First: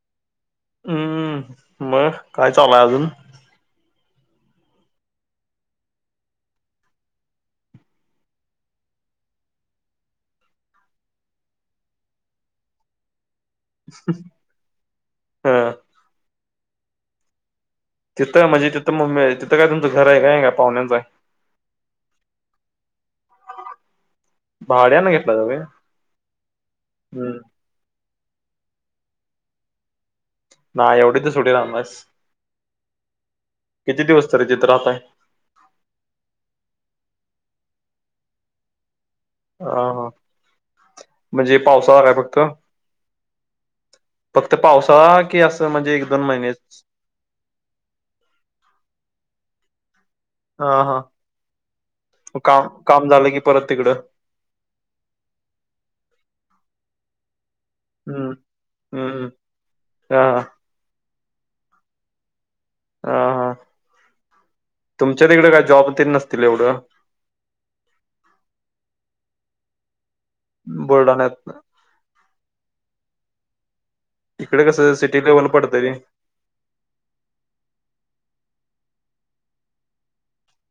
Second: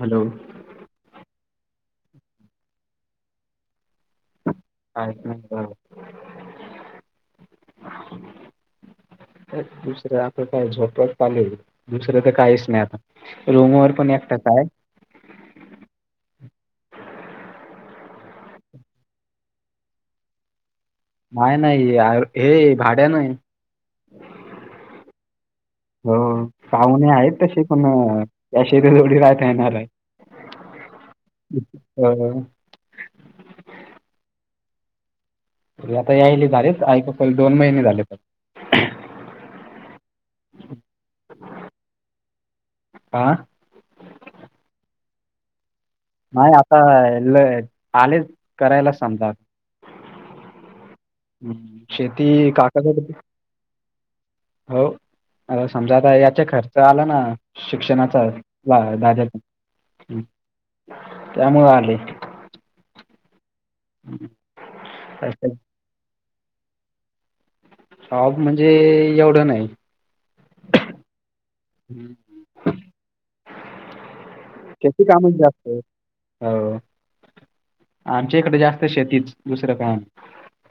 Hello. हम्म मग काय चाललय अजून. काहीच नाही बरं. [unintelligible] अ दुसरं आता झोपट लेले दुसरं तर काहीच नाही आता. रूमवर पण एकटाच आहे. हां. तिथं म्हणजे तिथं मग मिळेल तिथं काय तुमचं घर आहे काय का पाहुण्यांच आहे. काय नाहीय नाही हे भाड्याने हे. भाड्यानं घेतला का हो पाहुणे हम्म आहेत तसे. पण याश ते जोडी राहता येणार आहे. नाही एवढीच तर सुट्टी राहणास अ किती दिवस तरी तिथ राहत आहेत. त आता यायले झालेच आई पप्पाला दोन महिने झाले तर. हा हा म्हणजे पावसाळा का फक्त. हा फक्त पावसाळा की असं म्हणजे. दोन नाही आता महिनेच ल आले करायलाच सांगतात. हा हा हु शेती काम काम काकासाठी झालं की परत तिकडं हो अर समजा आता याचा खर्च आला ना शिक्षणाचा हम्म दा हम्म दाद्याचा ह हा त्यामुळे आलेय आ तुमच्या तिकडे काय जॉब तरी नसतील एवढं ऑब म्हणजे एवढं नाही बुलडान्यात ह इकडे कसं त्याची सिटी काम लेव्हल जास्त पडतं हे रे हो आमच्या इकडे जास्त शेतीच दुसरं काय नाही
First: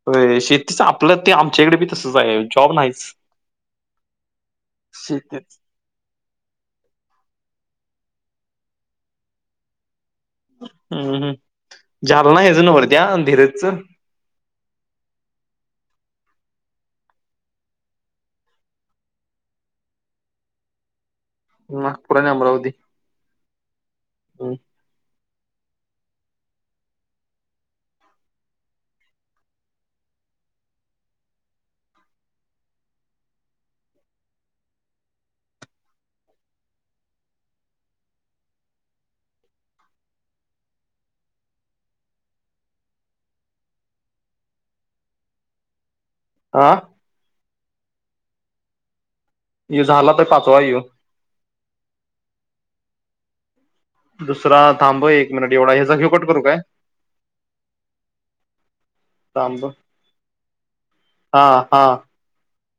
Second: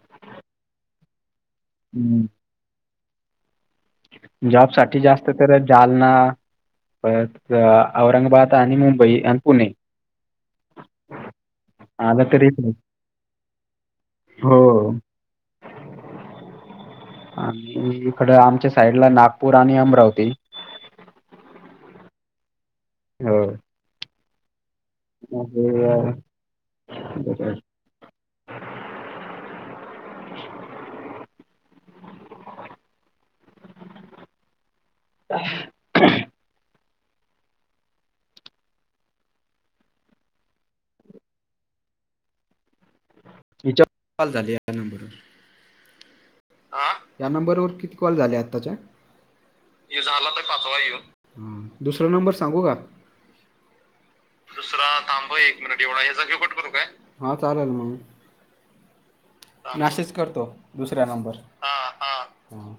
होय शेतीच आपलं ते आमच्याकडे भी तसच आहे हम्म. जॉब नाहीच जॉब साठी जास्त शेतीत करत जालना परत औरंगाबाद आणि मुंबई आणि पुणे हम्म हम् आलं जालना तरी हज नवररत धीरेजच हो अ ऊजवीकड आमच्या साईड ला नागपूर आणि अमरावती नागपुर आणि अमरावती हो हम्म मग दग ह [unintelligible] हिच्या कॉल झाली या नंबरून आ या नंबरवरती कॉल झाले आत्ताच्या ये झाला तर पाचवा यो हु दुसरा नंबर सांगू का? दुसरा थांब एक मिनिट एवढा याचा घेव कट करू काय हा चालेल मग. थांब मेसेज करतो दुसऱ्या नंबर हा. हा हा